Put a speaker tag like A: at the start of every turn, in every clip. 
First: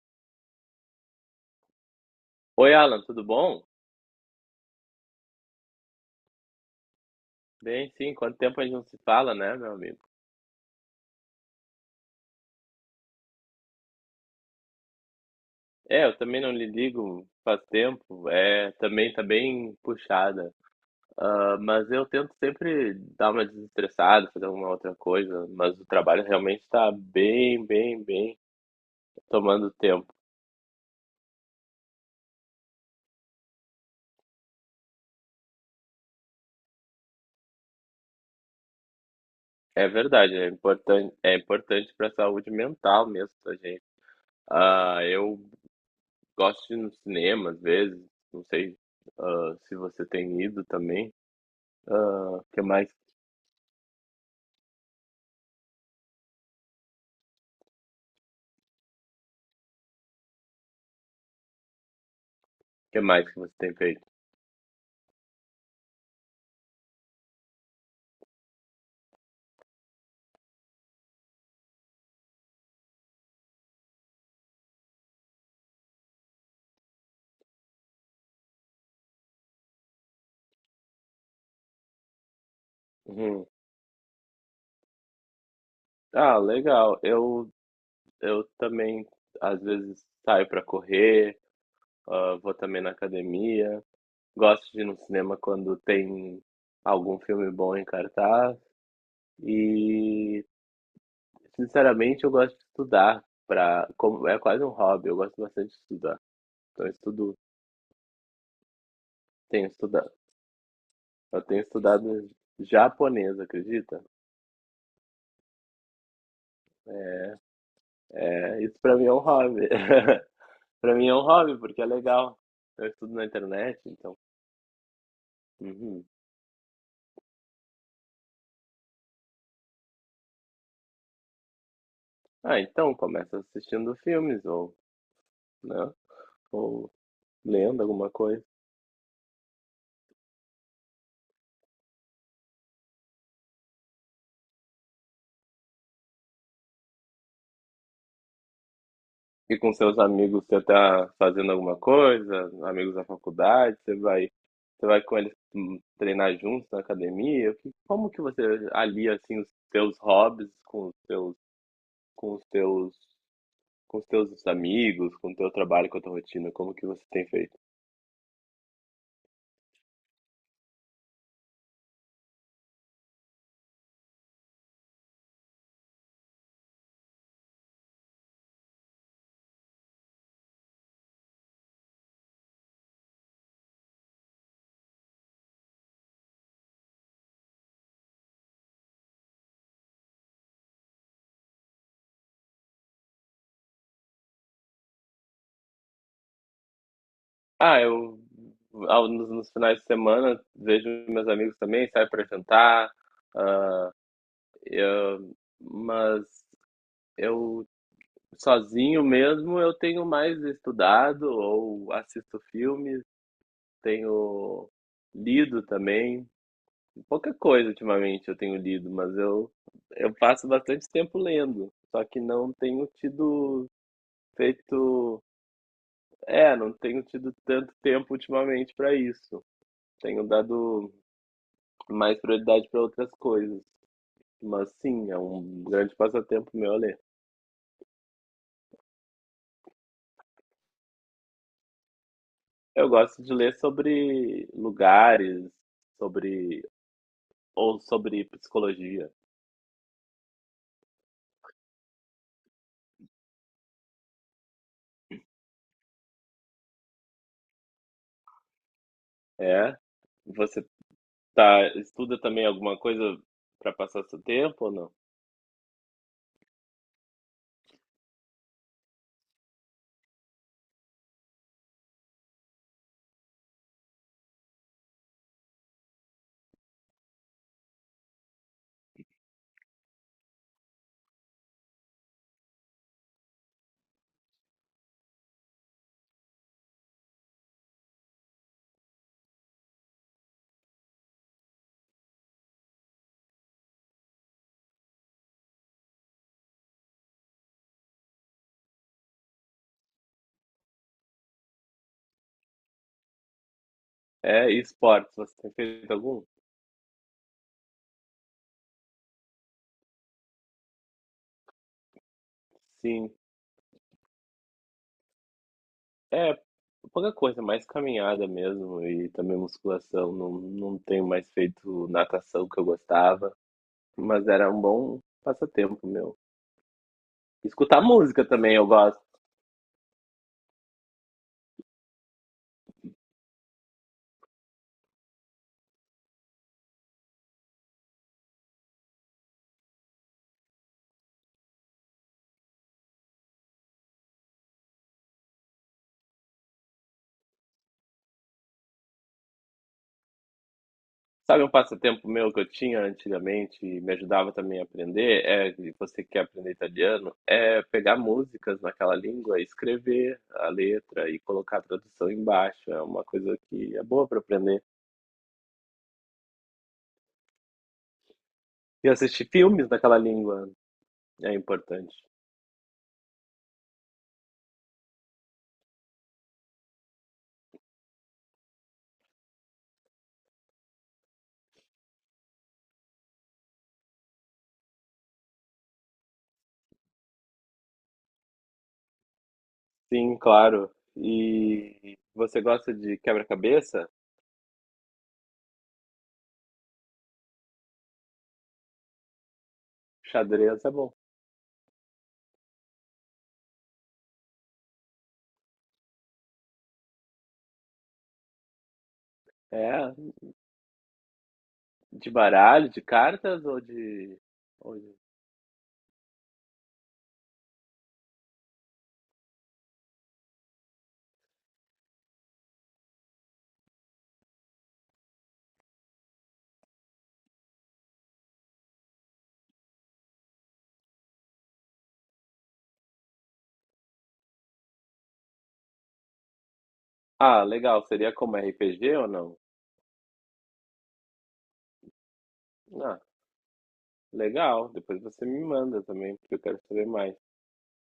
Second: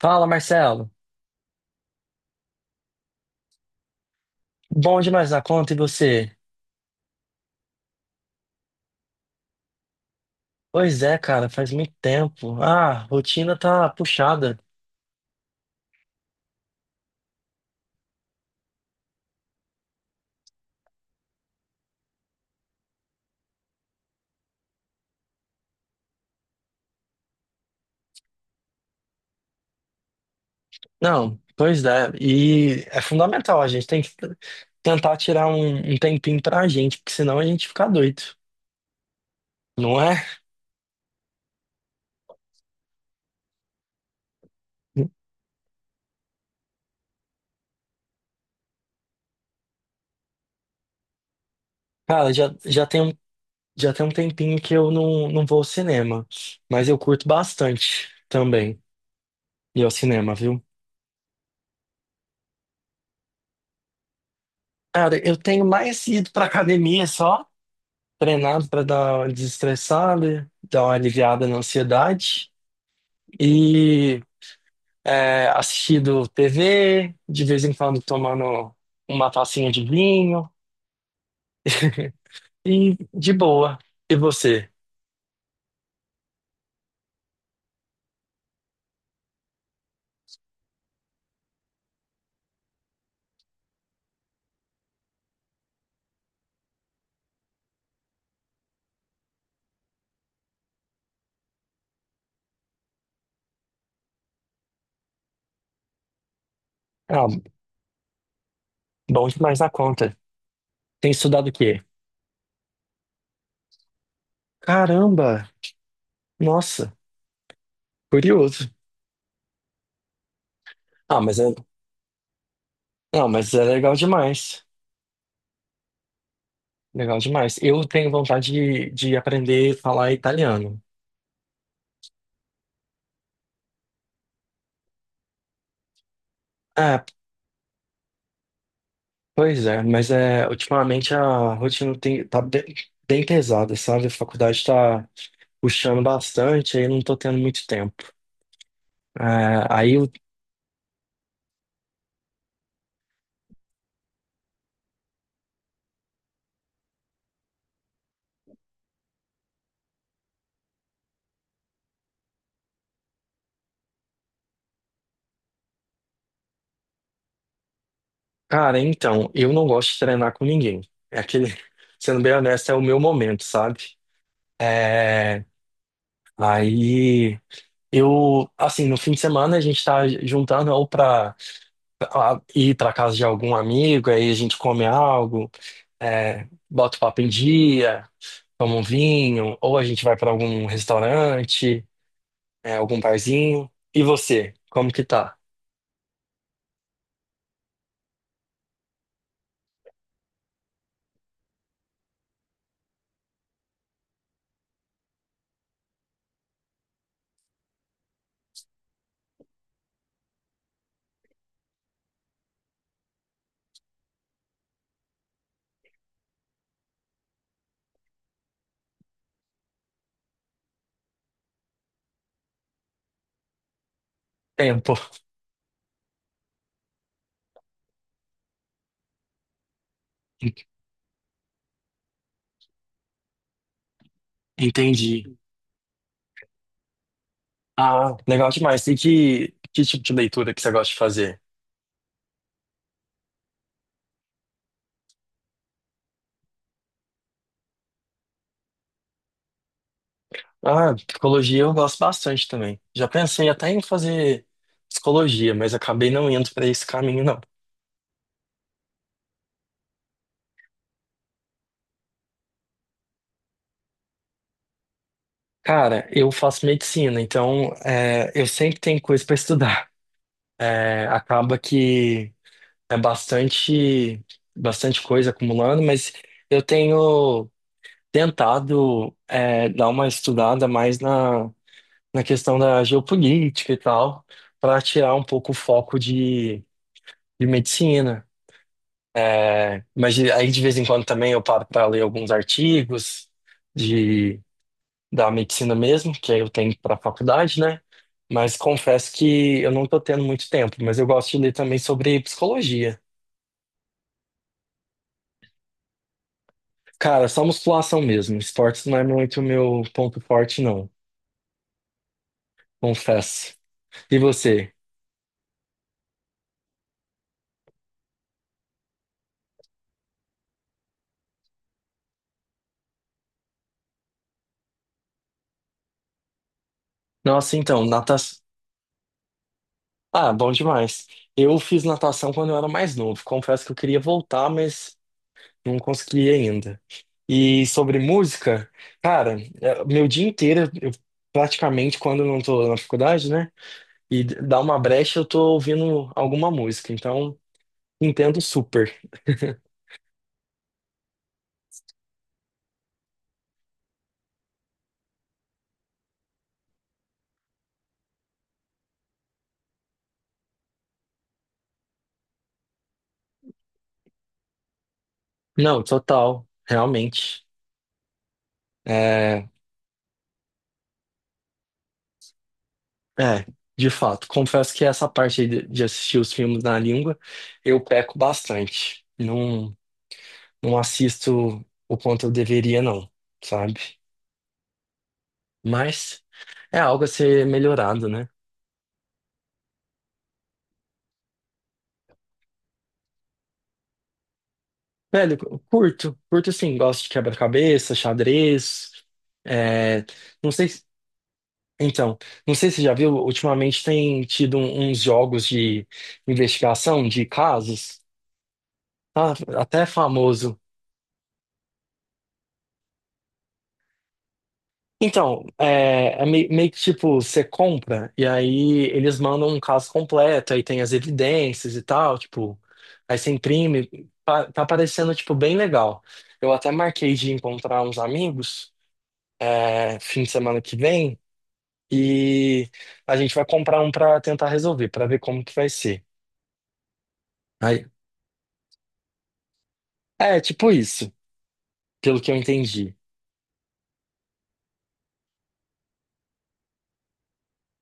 A: Fala, Marcelo.
B: Oi, Alan, tudo bom?
A: Bom demais na conta, e você?
B: Bem, sim, quanto tempo a gente não se fala, né, meu amigo?
A: Pois é, cara, faz muito tempo. Rotina tá puxada.
B: É, eu também não lhe ligo faz tempo, é, também tá bem puxada. Ah, mas eu tento sempre dar uma desestressada, fazer alguma outra coisa, mas o trabalho realmente tá bem tomando tempo.
A: Não, pois é. E é fundamental, a gente tem que tentar tirar um tempinho pra gente, porque senão a gente fica doido,
B: É
A: não é?
B: verdade, é importante para a saúde mental mesmo da gente. Ah, eu gosto de ir no cinema às vezes, não sei, ah, se você tem ido também.
A: Cara,
B: Ah, o que
A: já
B: mais?
A: tem, já tem um tempinho que eu não vou ao cinema, mas eu curto bastante também ir ao cinema, viu?
B: Que mais que você tem feito?
A: Cara, eu tenho mais ido pra academia só. Treinado para dar uma desestressada, dar uma aliviada na ansiedade e assistido TV, de vez em quando tomando uma tacinha de vinho e de
B: Uhum.
A: boa. E você?
B: Ah, legal. Eu também, às vezes, saio para correr, ah, vou também na academia. Gosto de ir no cinema quando tem algum filme bom em cartaz. E, sinceramente, eu gosto de estudar. Pra, como, é quase um hobby, eu gosto bastante de estudar. Então, eu
A: Ah,
B: estudo,
A: bom demais
B: tenho
A: na
B: estudado.
A: conta. Tem
B: Eu
A: estudado o
B: tenho
A: quê?
B: estudado japonês, acredita?
A: Caramba! Nossa,
B: É,
A: curioso.
B: isso para mim é um hobby. Pra mim é
A: Ah,
B: um
A: mas é,
B: hobby, porque é legal. Eu estudo na
A: não, mas é
B: internet,
A: legal
B: então.
A: demais.
B: Uhum.
A: Legal demais. Eu tenho vontade de aprender a falar italiano.
B: Ah, então começa assistindo filmes ou, né? Ou
A: É,
B: lendo alguma coisa.
A: pois é, mas é, ultimamente a rotina tem, tá bem, bem pesada, sabe? A faculdade tá puxando bastante, aí eu não tô tendo muito tempo. É,
B: E com
A: aí,
B: seus
A: eu-
B: amigos você tá fazendo alguma coisa, amigos da faculdade, você vai com eles treinar juntos na academia. Como que você alia assim os seus hobbies com os seus, com os teus, com os teus amigos, com o teu trabalho, com a tua rotina? Como que você tem feito?
A: cara, então, eu não gosto de treinar com ninguém. É aquele, sendo bem honesto, é o meu momento, sabe? É, aí eu, assim, no fim de semana a gente tá juntando ou pra ir pra casa de algum amigo, aí a gente come algo, bota o papo em dia. Toma um vinho, ou a gente vai para algum restaurante, algum barzinho. E você, como que tá?
B: Ah, eu nos finais de semana vejo meus amigos também, saio para jantar, eu- mas eu sozinho mesmo eu tenho mais estudado ou assisto filmes, tenho lido também, pouca coisa ultimamente eu tenho lido, mas eu passo bastante tempo lendo, só que não tenho tido
A: Tempo.
B: feito, é, não tenho tido tanto tempo ultimamente para isso. Tenho
A: En-
B: dado mais prioridade para outras coisas. Mas sim, é
A: Entendi.
B: um grande passatempo meu ler.
A: Ah, legal demais. E que tipo de leitura que você gosta de fazer?
B: Eu gosto de ler sobre lugares, sobre ou sobre psicologia.
A: Ah, psicologia eu gosto bastante também. Já pensei até em fazer psicologia, mas acabei não indo para esse caminho, não.
B: É? Você tá estuda também alguma coisa para passar seu tempo ou não?
A: Cara, eu faço medicina, então é, eu sempre tenho coisa para estudar. É, acaba que é bastante, bastante coisa acumulando, mas eu tenho tentado dar uma estudada mais na questão da geopolítica e tal, para tirar um pouco o foco de medicina. É, mas aí de vez em quando também eu paro para ler alguns artigos da medicina mesmo, que aí eu tenho para faculdade, né? Mas confesso que eu não tô tendo muito tempo, mas eu gosto de ler também sobre psicologia.
B: É, e esportes, você tem feito algum?
A: Cara, só musculação mesmo. Esportes não é muito meu ponto forte, não.
B: Sim.
A: Confesso. E você?
B: É, pouca coisa, mais caminhada mesmo e também musculação. Não tenho mais feito natação que eu gostava, mas era um bom passatempo meu.
A: Nossa,
B: Escutar
A: então,
B: música
A: natação.
B: também eu gosto.
A: Ah, bom demais. Eu fiz natação quando eu era mais novo. Confesso que eu queria voltar, mas não consegui ainda. E sobre música, cara, é, meu dia inteiro, eu praticamente, quando eu não tô na faculdade, né? E dá uma brecha, eu tô ouvindo alguma música, então entendo super.
B: Sabe um passatempo meu que eu tinha antigamente e me ajudava também a aprender, é, e você que quer aprender italiano, é pegar músicas naquela língua, escrever a letra e colocar a tradução embaixo. É uma coisa que é boa para aprender.
A: Não, total, realmente.
B: E assistir
A: É,
B: filmes naquela língua é importante.
A: é, de fato, confesso que essa parte aí de assistir os filmes na língua, eu peco bastante. Não, não assisto o quanto eu deveria, não, sabe? Mas é algo a ser melhorado, né?
B: Sim, claro. E você gosta de quebra-cabeça?
A: Velho, curto, curto sim, gosto de quebra-cabeça, xadrez. É, não
B: Xadrez
A: sei,
B: é bom.
A: então, não sei se você já viu, ultimamente tem tido uns jogos de investigação de casos, tá? Até
B: É,
A: famoso.
B: de baralho, de cartas ou de... ou de-
A: Então, é, é meio, que tipo, você compra e aí eles mandam um caso completo, aí tem as evidências e tal, tipo, aí você imprime, tá, parecendo, tipo, bem legal. Eu até marquei de encontrar uns amigos, é, fim de semana que vem, e a gente vai comprar um pra tentar resolver, pra ver como que vai ser.
B: Ah, legal.
A: Aí,
B: Seria como RPG ou não?
A: é, tipo isso. Pelo que eu entendi.
B: Ah, legal, depois você me manda também, porque eu quero saber mais.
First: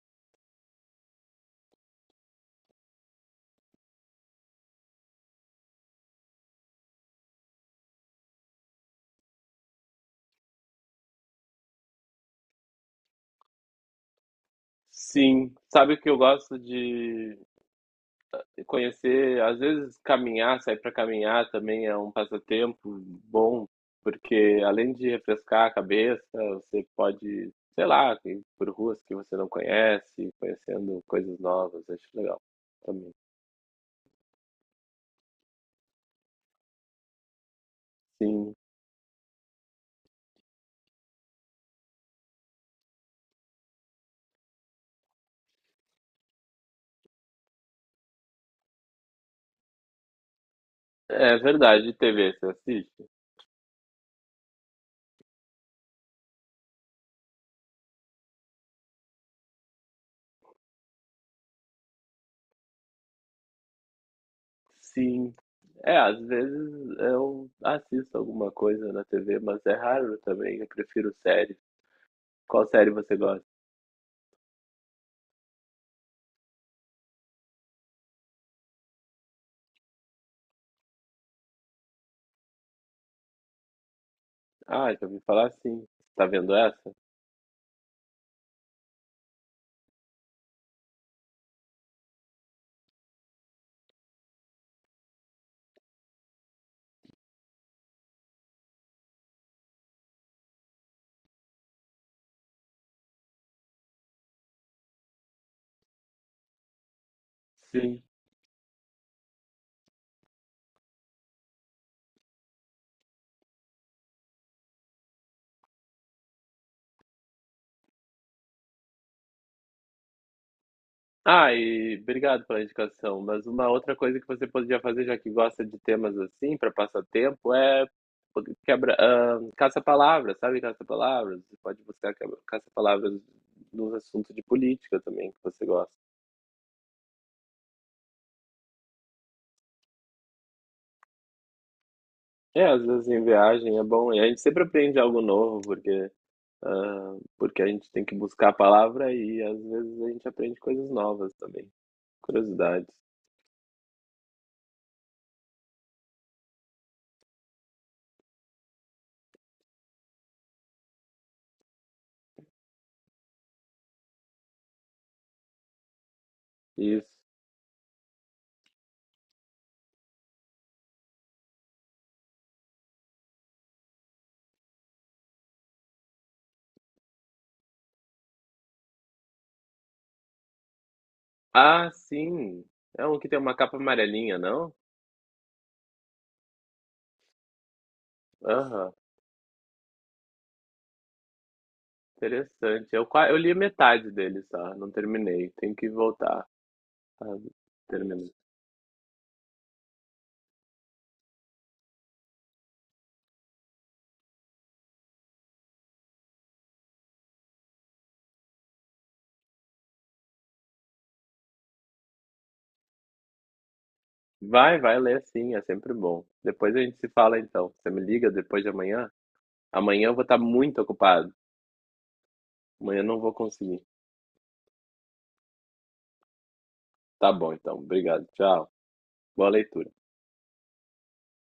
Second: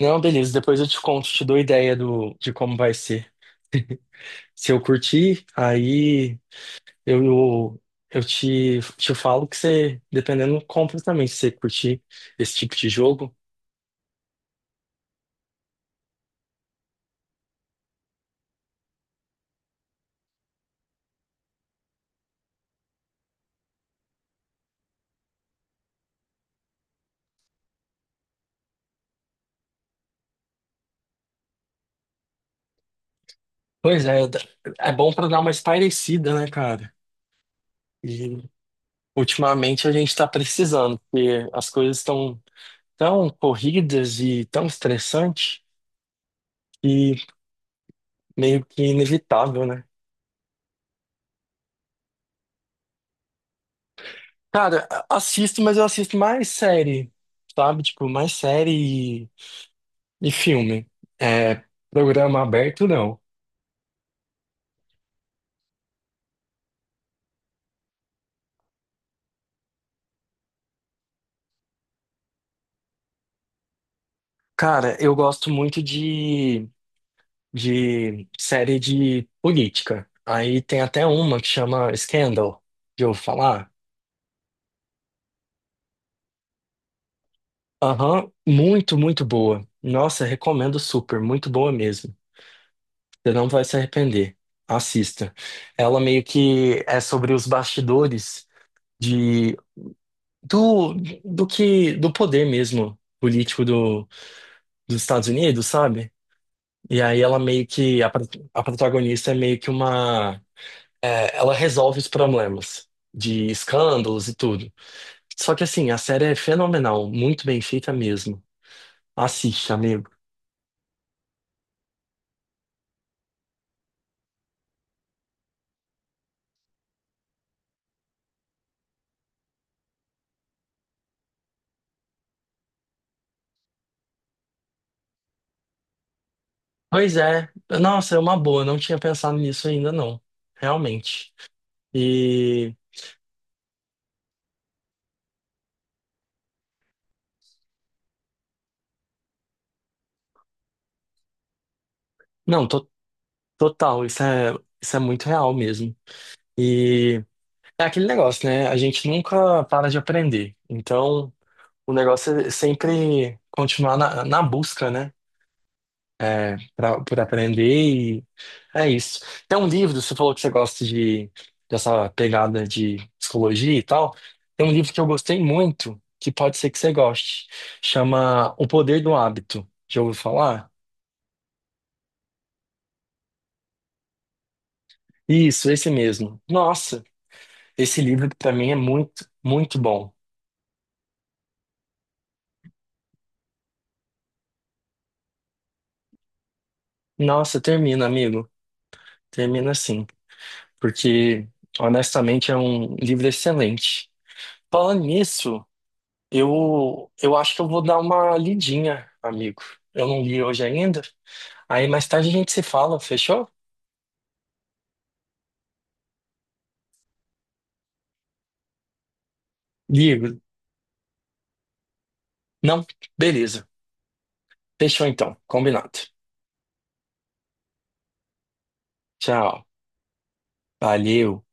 A: Não, beleza, depois eu te conto, te dou ideia de como vai ser. Se eu curtir, aí eu, eu, eu te falo que você, dependendo, compra também, se você curtir esse tipo de jogo.
B: Sim, sabe o que eu gosto de conhecer? Às vezes caminhar, sair para caminhar também é um passatempo bom, porque além de refrescar a cabeça, você pode, sei lá, ir por ruas que você não conhece, conhecendo coisas novas, acho legal também.
A: Pois é, é bom pra dar uma espairecida, né, cara? E
B: Sim,
A: ultimamente a gente tá precisando, porque as coisas estão tão tão corridas e tão estressantes e meio que inevitável, né?
B: é verdade, TV, você assiste?
A: Cara, assisto, mas eu assisto mais série, sabe? Tipo, mais série e filme. É, programa aberto, não.
B: Sim. É, às vezes eu assisto alguma coisa na TV, mas é raro também. Eu prefiro série. Qual série você gosta?
A: Cara, eu gosto muito de série de política. Aí tem até uma que chama Scandal, de eu falar.
B: Ah, já ouvi falar sim. Tá vendo essa?
A: Aham, muito, muito boa. Nossa, recomendo super, muito boa mesmo. Você não vai se arrepender. Assista. Ela meio que é sobre os bastidores do, do que do poder mesmo político dos Estados Unidos, sabe? E aí ela meio que
B: Sim.
A: a, a protagonista é meio que uma é, ela resolve os problemas de escândalos e tudo. Só que assim, a série é fenomenal, muito bem feita mesmo. Assiste, amigo.
B: Ah, e obrigado pela indicação. Mas uma outra coisa que você poderia fazer, já que gosta de temas assim, para passar tempo, é quebra, ah, caça-palavras, sabe? Caça-palavras. Você pode buscar caça-palavras nos assuntos de política também que você gosta.
A: Pois é, nossa, é uma boa, não tinha pensado nisso ainda não, realmente.
B: É,
A: E
B: às vezes em viagem é bom, e a gente sempre aprende algo novo, porque, ah, porque a gente tem que buscar a palavra e às vezes a gente aprende coisas novas também,
A: não,
B: curiosidades.
A: total, isso é muito real mesmo. E é aquele negócio, né? A gente nunca para de aprender. Então, o negócio é sempre continuar na busca, né? É, pra,
B: Isso.
A: por aprender e é isso. Tem um livro, você falou que você gosta dessa pegada de psicologia e tal. Tem um livro que eu gostei muito, que pode ser que você goste. Chama O Poder do Hábito. Já ouviu falar?
B: Ah, sim! É um que tem uma capa amarelinha, não?
A: Isso, esse mesmo. Nossa, esse livro pra mim é
B: Aham,
A: muito, muito bom.
B: interessante. Eu, eu li metade dele só, não terminei, tenho que voltar a
A: Nossa, termina,
B: terminar.
A: amigo. Termina assim. Porque honestamente é um livro excelente. Falando nisso, eu acho que eu vou dar uma lidinha, amigo. Eu não li hoje ainda. Aí mais tarde a gente se fala, fechou?
B: Vai, vai ler sim, é sempre bom. Depois a gente se fala então. Você me liga depois de amanhã? Amanhã eu vou
A: Ligo.
B: estar muito ocupado,
A: Não?
B: amanhã eu não vou
A: Beleza.
B: conseguir.
A: Fechou então. Combinado.
B: Tá bom, então. Obrigado. Tchau. Boa
A: Tchau.
B: leitura.
A: Valeu.